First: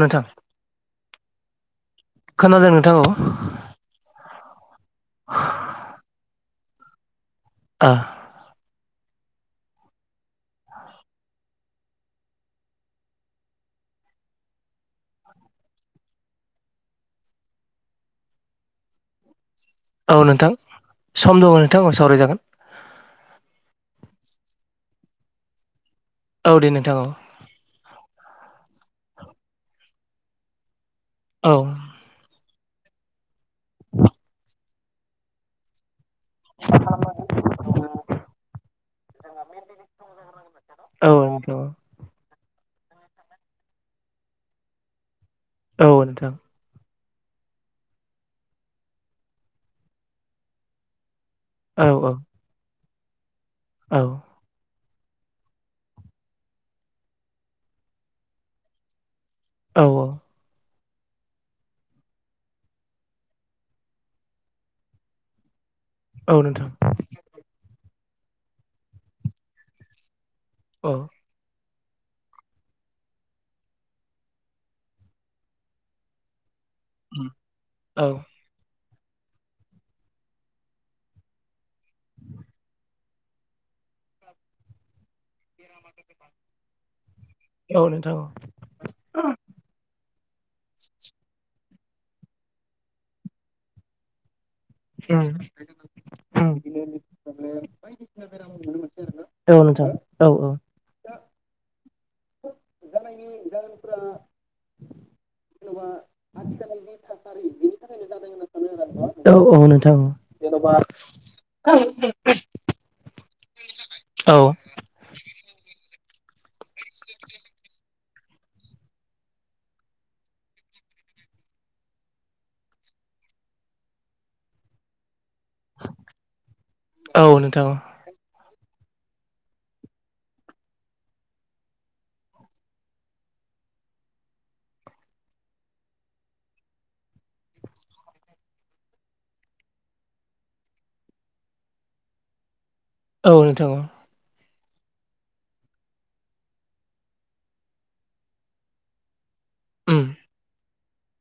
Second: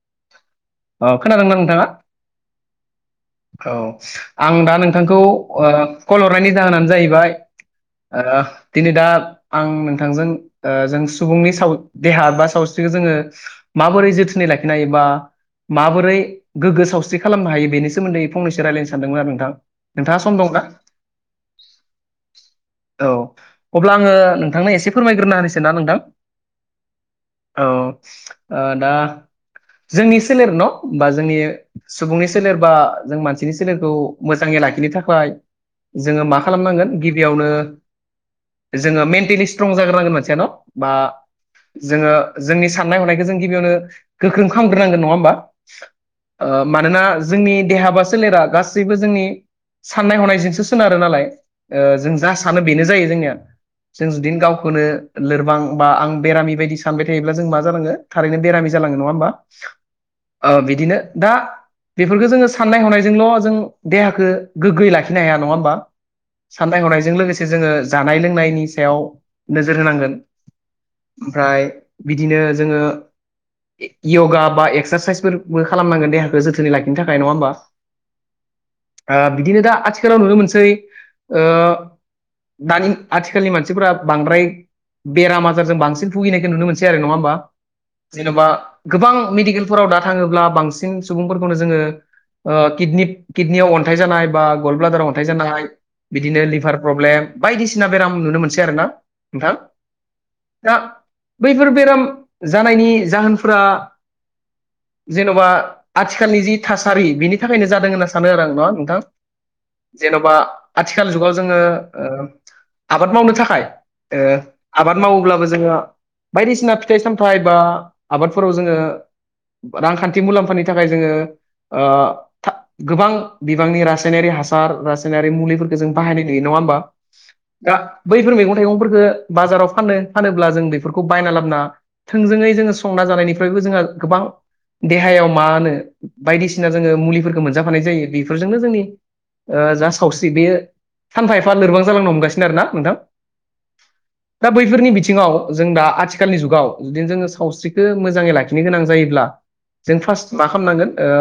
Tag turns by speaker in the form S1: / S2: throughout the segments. S1: नोंथां
S2: अ खोनादोंना नोंथाङा?
S1: खोनादों नोंथां औ ।
S2: औ आं दा नोंथांखौ ओ कल हरनायनि जाहोनानो जाहैबाय ओ दिनै दा आं नोंथांजों जों ओ सुबुंनि साव देहा बा सावस्रिखौ जोङो माबोरै जोथोनै लाखिनो हायो बा माबोरै गोग्गो सावस्रि खालामनो हायो बेनि सोमोन्दै फंनैसो रायज्लायनो सानदोंमोन आरो नोंथां ।
S1: औ
S2: नोंथाङा सम
S1: नोंथां
S2: दंना
S1: सम दङ नोंथां औ सावरायजागोन
S2: औ अब्ला आङो नोंथांनो एसे फोरमायग्रोना होनोसै ना नोंथां
S1: औ दे नोंथां औ
S2: औ । ओ दा जोंनि सोलेर न' बा जोंनि
S1: औ
S2: सुबुंनि सोलेर बा जों मानसिनि सोलेरखौ मोजाङै लाखिनो थाखाय जोङो मा खालामनांगोन गिबियावनो जोङो मेन टिलि स्ट्रं जाग्रोनांगोन मानसिया न' बा
S1: औ नोंथां
S2: जोङो जोंनि साननाय हनायखौ जों गिबियावनो गोख्रों खालामग्रोनांगोन नङा होमबा?
S1: औ औ नोंथां
S2: ओ मानोना जोंनि देहा बा सोलेरा गासैबो जोंनि साननाय हनायजोंसो सोनारो नालाय ओ
S1: औ औ
S2: जों जा सानो बेनो जायो जोंनिया
S1: औ
S2: जों जुदि गावखौनो लोरबां बा आं बेरामि बायदि सानबाय थायोब्ला जों मा जानाङो थारैनो बेरामि जालाङो नङा होमबा?
S1: औ
S2: ओ बिदिनो दा बेफोरखो जोङो साननाय हनायजोंल' जों देहाखौ गोग्गोयै लाखिनो हाया नङा होमबा?
S1: औ नोंथां
S2: साननाय हनायजों लोगोसे जोङो जानाय लोंनायनि सायाव नोजोर होनांगोन
S1: औ
S2: । ओमफ्राय बिदिनो जोङो यगा बा एक्सारसाइसफोरबो खालामनांगोन देहाखौ जोथो जोथोनै लाखिनो थाखाय नङा ओमबा?
S1: औ
S2: ओ बिदिनो दा आथिखालाव नुनो मोनसै ओ दानि आथिखालनि मानसिफोरा बांद्राय बेराम आजारजों बांसिन भुगिनायखो नुनो मोनसै आरो नङा होमबा?
S1: औ नोंथां ।
S2: जेन'बा गोबां मेडिकेलफोराव दा थाङोब्ला बांसिन सुबुंफोरखौनो जोङो ओ किचनिप किडनियाव अन्थाइ जानाय बा गल्ड ब्लादाराव अन्थाइ जानाय बिदिनो लिभार प्रब्लेम बायदिसिना बेराम नुनो मोनसै आरो ना ।
S1: औ नोंथां औ औ ।
S2: बैफोर बेराम जानायनि जाहोनफोरा जेन'बा आथिखालनि जि थासारि बिनि थाखायनो जादों होनना सानो आरो आं नङा नों थां, जेन'बा आथिखाल जुगाव जोङो आबाद मावनो थाखाय ओ आबाद मावोब्लाबो जोङो बायदिसिना फिथाइ सामथाइ बा आबादफोराव जोङो रांखान्थि मुलाम्फानि थाखाय जोङो ओ था गोबां बिबांनि रासायनारि हासार रासायनारि मुलिफोरखौ जों बाहायनाय नुयो नंआ ओमबा
S1: औ नोंथां
S2: दा बैफोर मैगं मैंगंफोरखौ बाजाराव फाननो फानोब्ला जों बेफोरखौ बायना लाबना थोंजोङै जोङो सु संना जानायनिफ्रायबो जोङो गोबां देहायाव मा होनो बायदिसिना जोङो मुलिफोरखौ मोनजाफानाय जायो बेफोरजोंनो जोंनि ओ जा सावस्रि बेयो सानफा एफा लोरबां जालांनो हमगासिनो आरो ना नोंथां।
S1: औ नोंथां औ।
S2: दा बैफोरनि बिथिङाव जों दा आथिखालनि जुगाव जुदिनो जोङो सावस्रि खो मोजाङै लाखिनो गोनां जायोब्ला जों
S1: औ
S2: फार्स्ट मा खालामनांगोन ओ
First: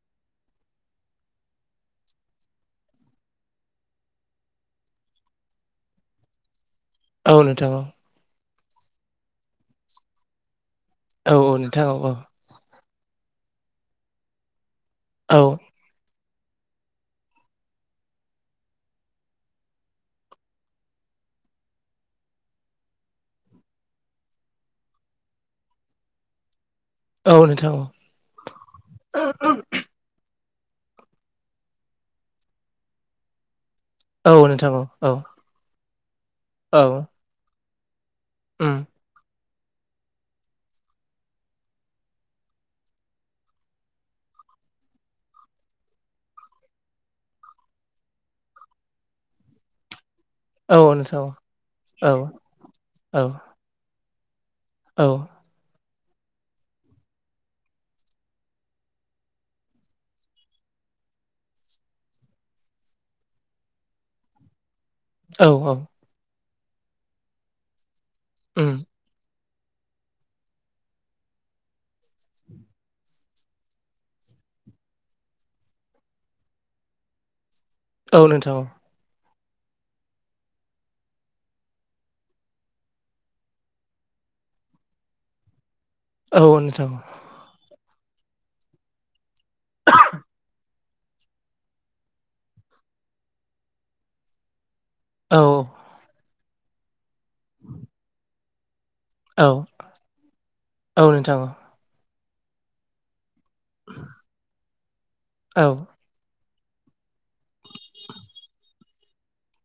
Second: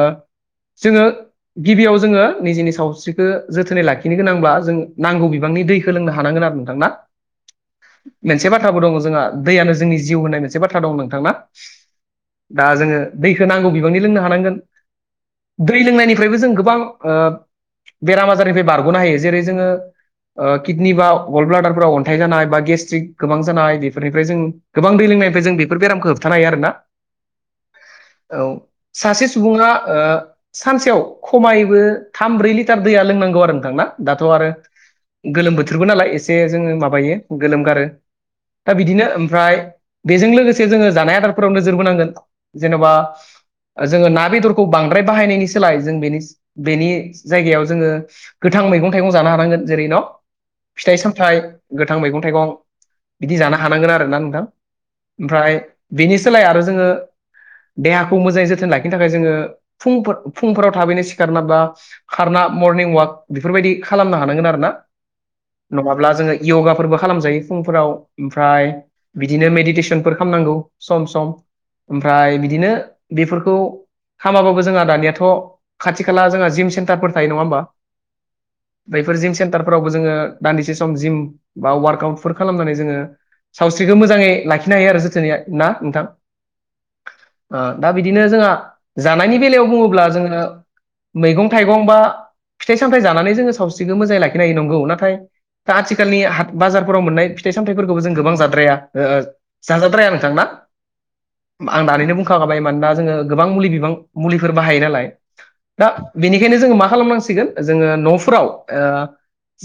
S2: जोङो गिबियाव जोङो निजिनि सावस्रिखौ जोथोनै लाखिनो गोनांब्ला जों नांगौ बिबांनि दैखोलोंनो हानांगोन। नोंथांना।
S1: औ नोंथां औ
S2: मोनसे बाथाबो दङ जोंहा दैयानो जोंनि जिउ होननाय मोनसे बाथ्रा दं नोंथांना।
S1: थ औ
S2: दा जोङो दैखौ नांगौ बिबांनि लोंनो हानांगोन
S1: औ औ नोंथां
S2: दै लोंनायनि निफ्रायबो जों गोबां बेराम आजारनिफ्राय बारग'नो हायो जेरै जोङो ओ किडनि बा गल्ड ब्लाडारफ्राव अन्थाइ जानाय बा गेस्ट्रिक गोबां जानाय बेफोरनिफ्राय जों गोबां दै लोंनायनाफ्रायनिफ्राय जों बेफोर बेरामखौ होबथानो हायो आरोना। औ सासे सुबुङा ओ सानसेयाव खमायबो थाम ब्रै लिटार दैया लोंनांगौ आरो नोंथांना।
S1: औ
S2: दाथ' आरो गोलोम बोथोरबो नालाय। जे जों मायो गोलोम गारो दा बिदिनो मफ्राय बेजों लोगोसे जोंङो जानाय आदारफोराव नोजोर बोनांगोन जेन'बा जोङो ना बेदरखौ बांद्राय बाहायनायनि सोलाय जों बेनि बेनि जायगायाव जोङो गोथां थां आ मैगं थाइगं जानो हानांगोन जेरै न' फिथाइ सामथायाइ गोथां मैगं थाइगं बिदि जानो हानांगोन आरोना नोंथां। ओमफ्राय बिनि सोलाय आरो जोङो देहाखौ मोजाङै जोथोन लाखिनो थाखाय जोङो फुं फुंफोराव थाबैनो सिखारना बा खारना मर्निं वाक बेफोरबायदि खालामनो हानांगोन आरो ना।
S1: औ
S2: नङाब्ला जोङो यगाफोरबो खालामजायो फुंफोराव ओमफ्राय
S1: औ
S2: बिदि बिदिनो मेडिटेसनफोर खालामनांगौ सम सम ओमफ्राय बिदिनो बेफोरखौ खामाबाबो जोंहा दानियाथ' खाथि खाला जोंहा जिम सेन्टारफोर थायो नङा होमबा।
S1: औ नोंथां औ।
S2: थार फोरावबो जोङो दान्दिसे सम जिम बा वार्कआउटफोर खालामनानै जोङो सावस्रिखौ मोजाङै लाखिनो हायो आरो जोथोनै। ना नोंथां
S1: औ नोंथा औ नोंथा।
S2: ओ दा बिदिनो जोंहा जानायनि बेलायाव बुङोब्ला जोङो मैगं थाइगं बा फिथाइ सामथाय जानानै जोङो सावस्रिखौ मोजां लाखिनो हायो नंगौ ना नाथाय
S1: औ
S2: दा आथिखालनि हा बाजारफोराव मोननाय फिथाइ सामथायाइफोरखौबो जों गोबां जाद्राया। ओ
S1: औ
S2: जाजाद्राया
S1: औ नोंथां औ।
S2: दहायनोबुखा खाबाय मानो ना जों गोबां मुलि बिबां फोर बाहायो नालाय
S1: औ
S2: दा बेनि बेखायनो जोङो मा खालामनांसिगोन जोङो न'फ्राव ओ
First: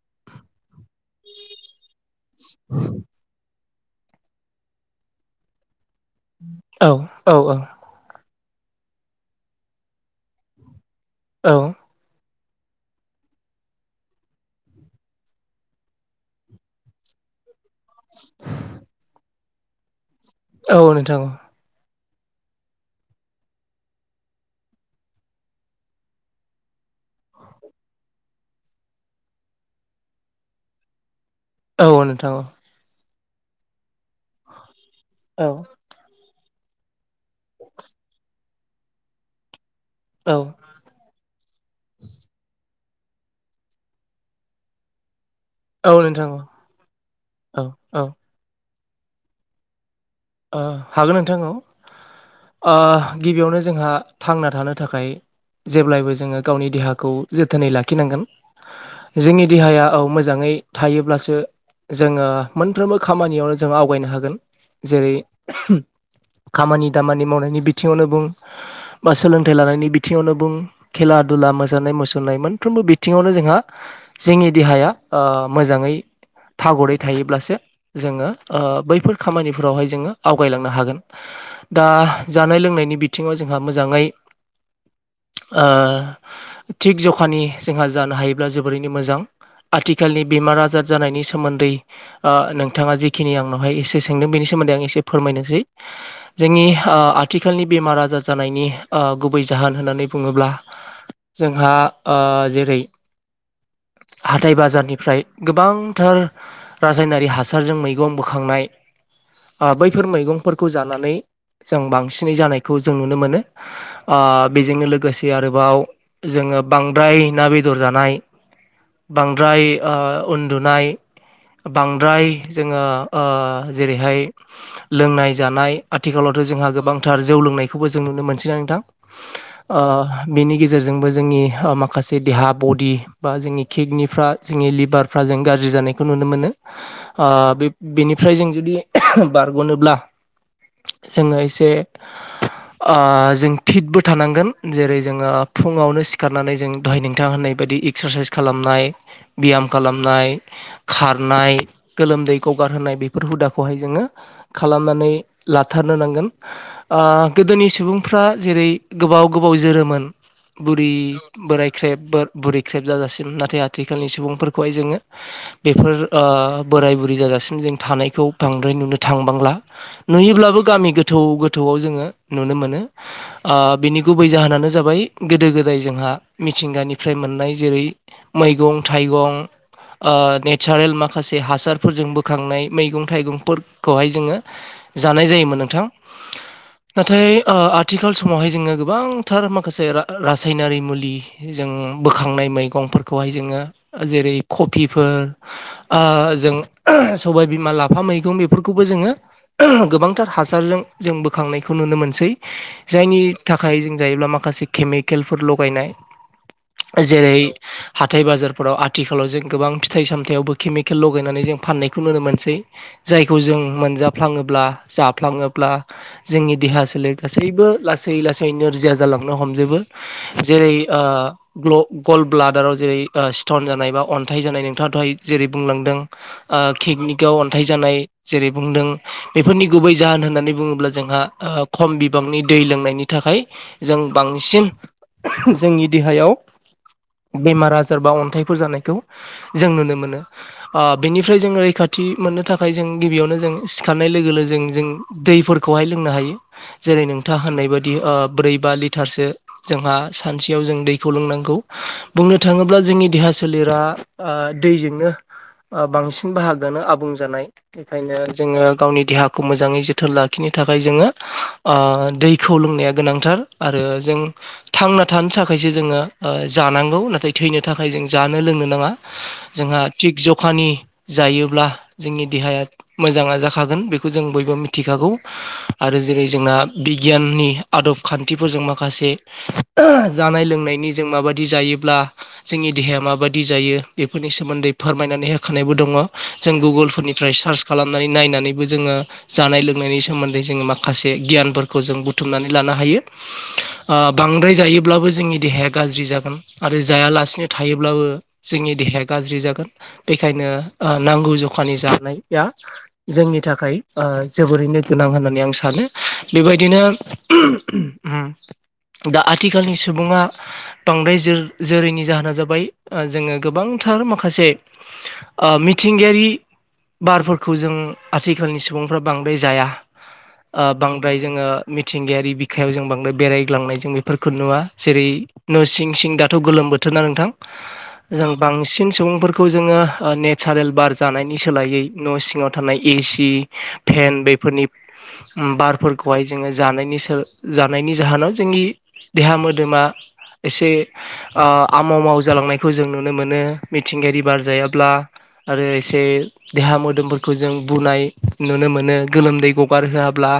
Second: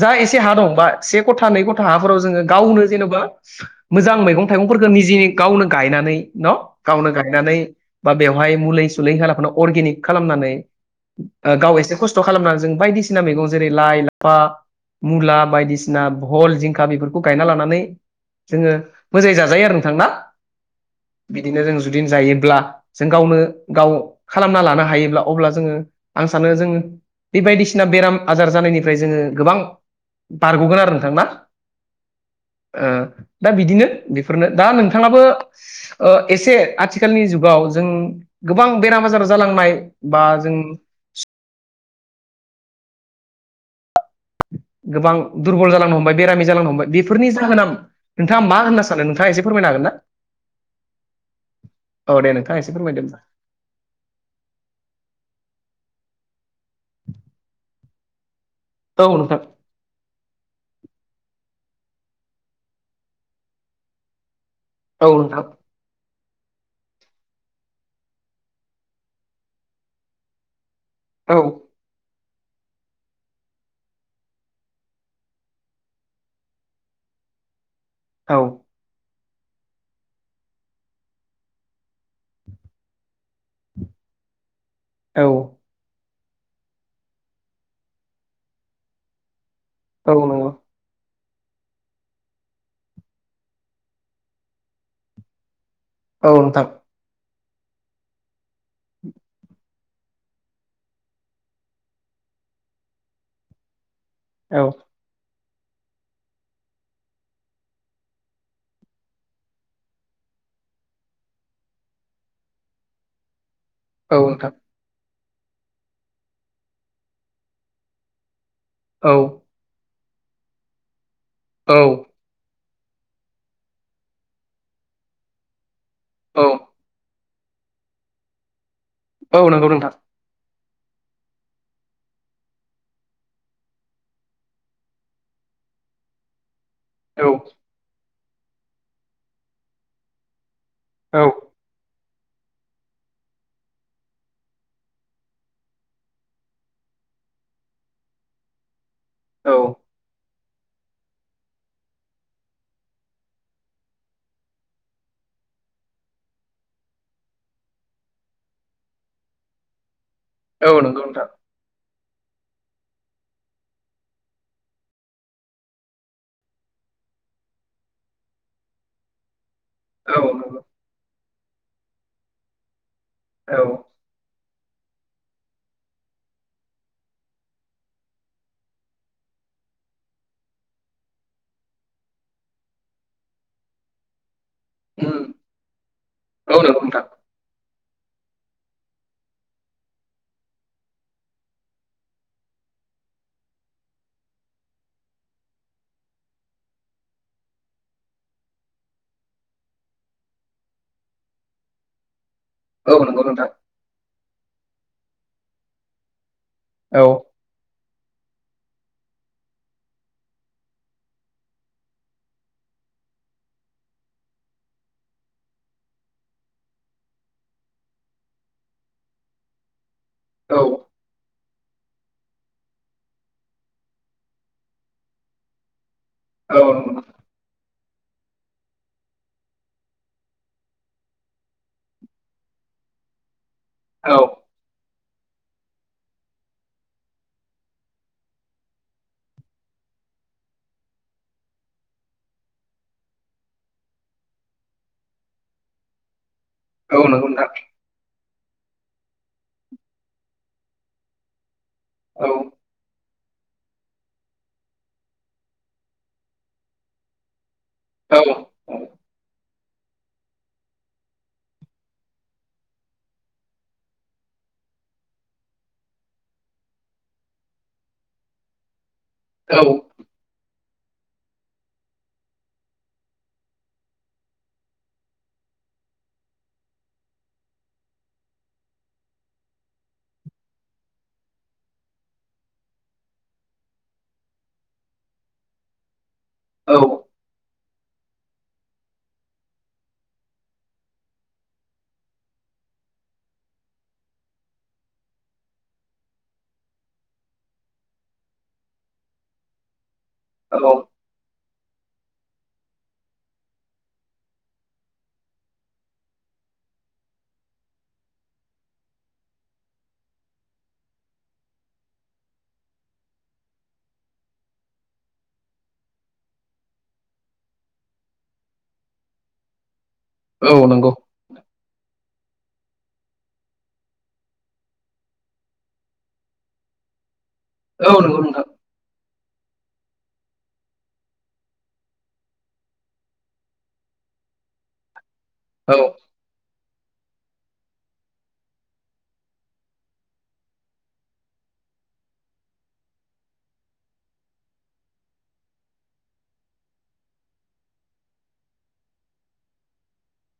S2: जा एसे हा दं बा से गथा नै गथ था हाफोराव जोङो गावनो जेनेबा मोजां मैगं थाइगंफोरखौ निजे गावनो गायनानै न
S1: औ
S2: गावनो
S1: औ
S2: गायनानै बा बेव बाय मुलि सुलि होआलाफानो अरगिनिग खालामनानै
S1: औ
S2: ओ गाव इसे खस्थ खालामनानै जों बायदिसिना मैगं जेरै लाइ लाफा मुला बायदिसिना भल जिंखा बेफोरखौ गायना लानानै जोङो मोजाङो जाजायो आरो नोंथांना।
S1: औ नोंथां।
S2: जुदि जायोब्ला जों गावनो गाव खालामना लानो हायोब्ला अब्ला जोङो आं सानो जोङो बे बायदिसिना बेराम आजार जानायनिफ्राय जोङो गोबां बारग'गोन आरो नोंथां ना?
S1: औ नोंथां औ।
S2: ओ दा बिदिनो बेफोरनो दा नोंथाङाबो
S1: औ
S2: ओ एसे आथिखालनि जुगाव जों गोबां बेराम आजार जालांनाय बा जों गोबां दुरबल
S1: औ
S2: जालांनो हमबाय
S1: नोंथां
S2: बेरामि जालांनो हमबाय बेफोरनि
S1: औ
S2: जाहोना
S1: औ
S2: नोंथाङा मा होनना सा नो नोंथा एसे फोरमायनो हागोन ना?
S1: ओ हागोन नोंथां औ
S2: औ दे नोंथाङा एसे
S1: ओ
S2: फोरमायदो
S1: गिबियावनो जोंहा थांना थानो थाखाय जेब्लायबो जोङो गावनि देहाखौ जोथोनै लाखिनांगोन।
S2: होमबा औ नोंथां
S1: जोंनि देहाया औ मो जाङै थायोब्लासो जोङो मोनफ्रोमबो खामानियावनो जों आवगायनो हागोन।
S2: औ
S1: जेरै
S2: नोंथां
S1: [inaudible] खामानि दामानि मावनायनि बिथिङावनो बुं, बा सोलोंथाइ लानायनि बिथिङावनो बुं। खेला
S2: औ
S1: दुला मोजानाय मुसु रनाय मोनफ्रोमबो बिथिङावनो जोंहा जोंनि देहाया मोजाङै थागरै थायोब्लासो जोङो
S2: औ
S1: ओ बैफोर खामानि फोरावहाय जोङो आवगायलांनो हागोन। दा जानाय लोंनायनि बिथिङाव जोंहा मोजाङै
S2: औ
S1: ओ थिग जखानि जोंहा जानो हायोब्ला जोबोरैनो मोजां।
S2: औ
S1: आथिखालनि
S2: नंगौ
S1: बेमार आजार जानायनि सोमोन्दै ओ नोंथाङा जिखिनि आंनावहाय एसे सोंदों बेनि सोमोन्दै आं एसे फोरमायनोसै।
S2: औ
S1: जोंनि
S2: नोंथां
S1: ओ आ थिखालनि बेमार आजार जानायनि ओ गुबै जाहोन होननानै बुङोब्ला जोंहा ओ जेरै [inaudible] हाथाइ
S2: औ
S1: बाजारनिफ्राय गोबांथार रासायनारि हासारजों मैगं बोखांनाय ओ बैफोर मैगंफोरखौ जानानै जों बांसिनै जानायखौ जों नुनो मोनो। ओ
S2: औ नोंथां
S1: बेजोंनो लोगोसे आरोबाव जोङो बांद्राय ना बेदर जानाय।
S2: औ
S1: बांद्राय ओ उन्दुनाय,
S2: औ
S1: बांद्राय जोङो ओ जेरैहाय लोंनाय जानाय आथिखालावथ'
S2: औ
S1: जोंहा गोबांथार जौ लोंनायखौबो जों नुनो मोनसै ना नोंथां
S2: औ नंगौ नोंथां
S1: बेनि गेजेराव गेजेरजोंबो जोंनि ओ माखासे देहा बडि बा जोंनि किडनिफ्रा जोंनि लिभारफ्रा जों गाज्रि जानायखौ नुनो मोनो ओ
S2: औ
S1: बेनिफ्राय जों जुदि बारग'नोब्ला
S2: औ
S1: जोङो एसे ओ जों फिटबो थानांगोन जेरै जोङो फुङावनो सिखारनानै जों दहाय नोंथां होननाय बा दि एक्सारसाइस खालामनाय
S2: औ
S1: बियाम खालामनाय, खारनाय, गोलोमदैखौ गगारहोनाय बे फोर हुदाखौहाय जोङो खालामनानै लाथारनो नांगोन ओ गोदोनि सुबुं फ्रा जेरै गोबाव गोबाव जोरोमोन
S2: औ
S1: बुरि
S2: नंगौ नोंथां
S1: बोराय ख्रेब बुरै ख्रेब जाजासिम नाथाय आथिखालनि सुबुंफोरखौहाय जोङो बेफोर ओ बोराय बुरै जाजासिम जों थानायखौ बांद्राय नुनो थांबांला।
S2: औ
S1: नुयोब्लाबो
S2: नंगौ
S1: गामि गोथौ गो थौ जोङो नुनो मोनो। ओ
S2: औ
S1: बिनि गुबै जाहोनानो जाबाय गोदो गोदाय जोंहा मिथिंगानिफ्राय मोननाय जेरै मैगं थाइगं ओ नेचारेल माखासे हासारफोरजों बोखांनाय मैगं थाइगंफोरखौहाय जोङो
S2: उम
S1: जानाय जायोमोन नोंथां,
S2: औ नंगौ नोंथां
S1: नाथाय ओ आथिखाल समावहाय जोङो गोबांथार माखासे रा-रासायनारि मुलि जों बोखांनाय मैगं फोरखौ हायो जोङो जेरै कपिफोर आं जों सबाय बिमा लाफा मैगं बेफोरखौबो जोङो गोबांथार हासारजों जों बोखांनायखौ नुनो मोनसै।
S2: औ
S1: जायनि
S2: नंगौ नोंथां
S1: थाखाय जों जायोब्ला माखासे केमिकेलफोर लगायनाय
S2: औ
S1: जेरै हाथाय बाजार फोराव आथिखालाव जों गोबां फिथाइ सामथायावबो केमिकेल लगायनानै जों फान्नायखौ नुनो मोनो जायखौ जों मोनजाफ्लाङोब्ला जाफ्लाङोब्ला जोंनि देहा सोलेर गासै गासैबो लासै लासै नोरजिया जालांनो हमजोबो
S2: औ
S1: जेरै ओ ग्ल' गल्ड ब्लादाराव जेरै स्टन जानाय बा अन्थाइ जानाय नोंथां दहाय जेरै बुंलांदों आ
S2: औ नंगौ
S1: खिगनिक अनथाय जानाय जेरै बुंदों बेफोरनि गुबै जाहोन होननानै बुङोब्ला जोंहा खम बिबांनि दै लोंनायनि थाखाय जों
S2: औ
S1: बांसिन जोंनि देहायाव बेमार आजार बा अन्थाइफोर जानायखौ जों नुनो मोनो ओ बेनिफ्राय जोङो रैखा थि मोननो थाखाय जों गिबियावनो जों सिखारनाय लोगो लो जों जों दैफोरखौहाय लोंनो हायो।
S2: औ
S1: जेरै
S2: नंगौ
S1: नोंथाङा
S2: नोंथां
S1: होननाय बायदि ओ ब्रै बा लिटारसो जोंहा सानसेयाव जों दैखौ लोंनांगौ
S2: औ
S1: बुंनो थाङोब्ला जोंनि देहा सोलेरा ओ दैजोंनो ओ बांसिन बाहागोआनो आबुं जानाय बेखायनो
S2: औ
S1: जोङो गावनि देहाखौ मोजाङै जोथोन लाखिनो थाखाय जोङो ओ दैखौ लोंनाया गोनांथार आरो जों थांना थानो थाखायसो जोङो ओ जानांगौ नाथाय थैनो थाखाय जों जानो लोंनो नाङा जोंहा थिग जखानि जायो ब्ला जोंनि देहाया मोजाङा जाखागोन बेखौ जों बयबो मिथिखागौ आरो जेरै जोंना आ बिगियाननि आदब खान्थिफोरजों माखासे जानाय लोंनायनि जों माबादि जायोब्ला जोंनि देहाया माबादि जायो बेफोरनि सोमोन्दै फोरमायनानै होखानायबो दङ। जों
S2: औ
S1: गुगोलफोरनिफ्राय सार्च खालामनानै नायनानैबो जोङो जानाय लोंनायनि सोमोन्दै जोङो माखासे गियानफोरखौ जों बुथुमनानै लान नो हायो ओ बांद्राय जायोब्लाबो जोंनि देहाया गाज्रि जागोन आरो जायालासिनो थाय योब्लाबो जोंनि देहाया गाज्रि जागोन बेखायनो
S2: औ
S1: ओ नांगौ जखानि जानाया जोंनि थाखाय ओ जोबोरैनो गोनां होननानै आं सानो बेबायदिनो उम दा आथिखालनि सुबुङा बांद्राय जोर-जोरैनि जाहोना जाबाय ओ जोङो गोबां थार माखासे
S2: [inaudible]
S1: ओ मिथिंगायारि बारफोरखौ जों आथिखालनि सुबुंफ्रा बांद्राय जाया।
S2: औ औ
S1: ओ
S2: नंगौ
S1: बांद्राय जोङो मिथिंगायारि बिखायाव जों बांद्राय बेरायग्लांनाय जों बेफोरखौ नुवा जेरै न' सिं सिं दाथ' गोलोम बोथोर ना नोंथां
S2: औ नंगौ
S1: जों
S2: नोंथां
S1: बांसिन सुबुंफोरखौ जोङो ओ नेचारेल बार जानायनि सोलायै न' सिङाव थानाय ए सि फेन बेफोरनि उम
S2: औ
S1: बारफोरखौहाय जोङो जानायनि सो जानायनि जाहोनाव जोंनि देहा मोदोमा एसे ओ आमाव माव जालांनायखौ जों नुनो मोनो मिथिंगायारि बारजाया ब्ला आरो एसे देहा मोदोमफोरखौ जों बुनाय नुनो मोनो गोलोमदै ग'गार होयाब्ला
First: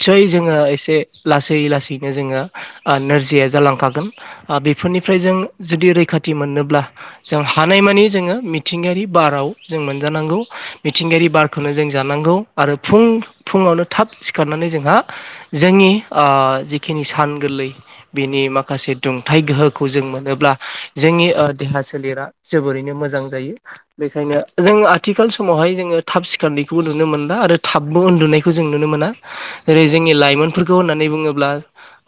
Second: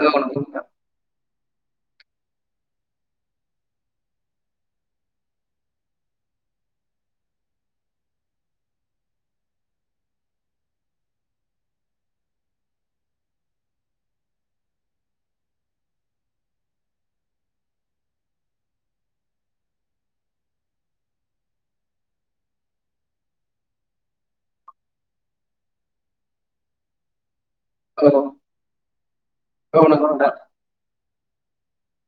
S2: औ नंगौ
S1: जोङो
S2: नोंथां
S1: एसे लासै लासैनो जोङो ओ नोरजिया जालांखागोन ओ बेफोरनिफ्राय जों जुदि रै खाथि मोननोब्ला जों हानायमानि जोङो मि थिंगायारि बाराव जों मोनजानांगौ मिथिंगायारि बारखौनो जों जानांगौ आरो फुं फुं आवनो थाब सिखारनानै जोंहा जोंनि ओ जिखिनि सान गोरलै बिनि मा खासे दुंथाइ गोहोखौ जों मोनोब्ला जोंनि ओ देहा सोलेरा जोबोरैनो मोजां जायो। बेखायनो जों आथिखाल समावहाय जोङो थाब सिखारनायखौबो नुनो मोनला आरो थाबबो
S2: औ
S1: उन्दुनायखौ जों नुनो मोना
S2: औ
S1: जेरै
S2: नंगौ
S1: जोंनि
S2: नोंथां
S1: लाइमोनफोरखौ होननानै बुङो ब्ला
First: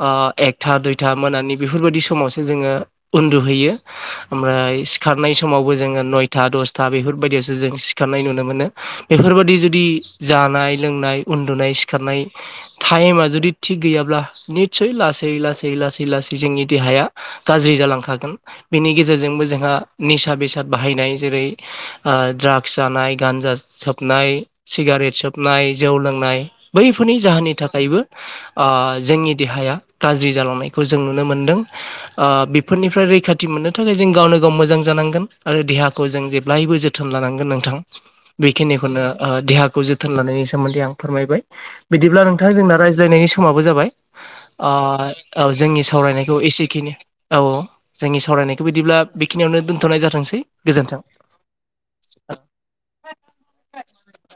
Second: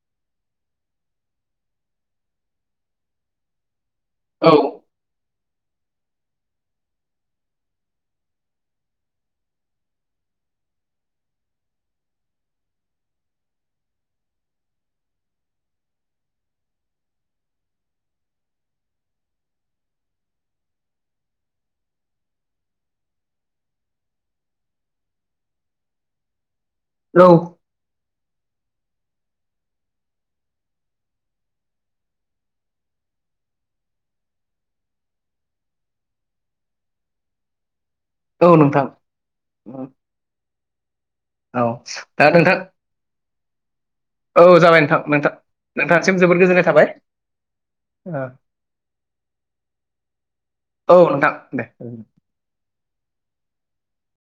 S1: ओ एकथा दुइथा मोनानि बेफोरबादि समावसो जोङो उन्दु हैयो।
S2: औ
S1: ओमफ्राय सिखारनाय समावबो जोङो नय था दसथा बेफोरबायदियावसो जों सिखारनाय नुनो मोनो बेफोरबायदि जुदि जानाय लोंनाय उन्दुनाय सिखारनाय टाइमा जुदि थिग गैयाब्ला निस्सय लासै लासै लासै लासै जोंनि देहाया गाज्रि जालांखागोन बेनि गेजेरजोंबो जोंहा निसा बेसाद बाहायनाय जेरै ओ द्रागस जानाय गानजा सोबनाय सिगारेट सोबनाय जौ लों नाय बैफोरनि
S2: औ
S1: जाहोननि थाखायबो ओ जोंनि देहाया गाज्रि जालांनायखौ जों नुनो मोनदों ओ बेफोरनिफ्राय रैखाथि मोननो थाखाय जों गावनो गाव मोजां जानांगोन आरो देहाखौ जों जेब्लायबो जोथोन लानांगोन नोंथां।
S2: [inaudible]
S1: बेखिनिखौनो ओ देहाखौ जोथोन लानायनि सोमोन्दै आं फोरमायबाय
S2: औ
S1: बिदिब्ला नोंथां जोंना रायज्लायनायनि स खोमाबो जाबाय
S2: औ
S1: आ
S2: जाबाय नोंथां नोंथां
S1: औ जोंनि
S2: नोंथांसिम
S1: सावरायनायखौ
S2: जोबोद गोजोननाय थाबाय
S1: एसेखिनि औ औ जोंनि सावराय फरायनायखौ बदिब्ला बेखिनियावनो दोनथ'नाय जाथोंसै। गोजोन्थों।
S2: औ नोंथां दे।
S1: [unintelligible]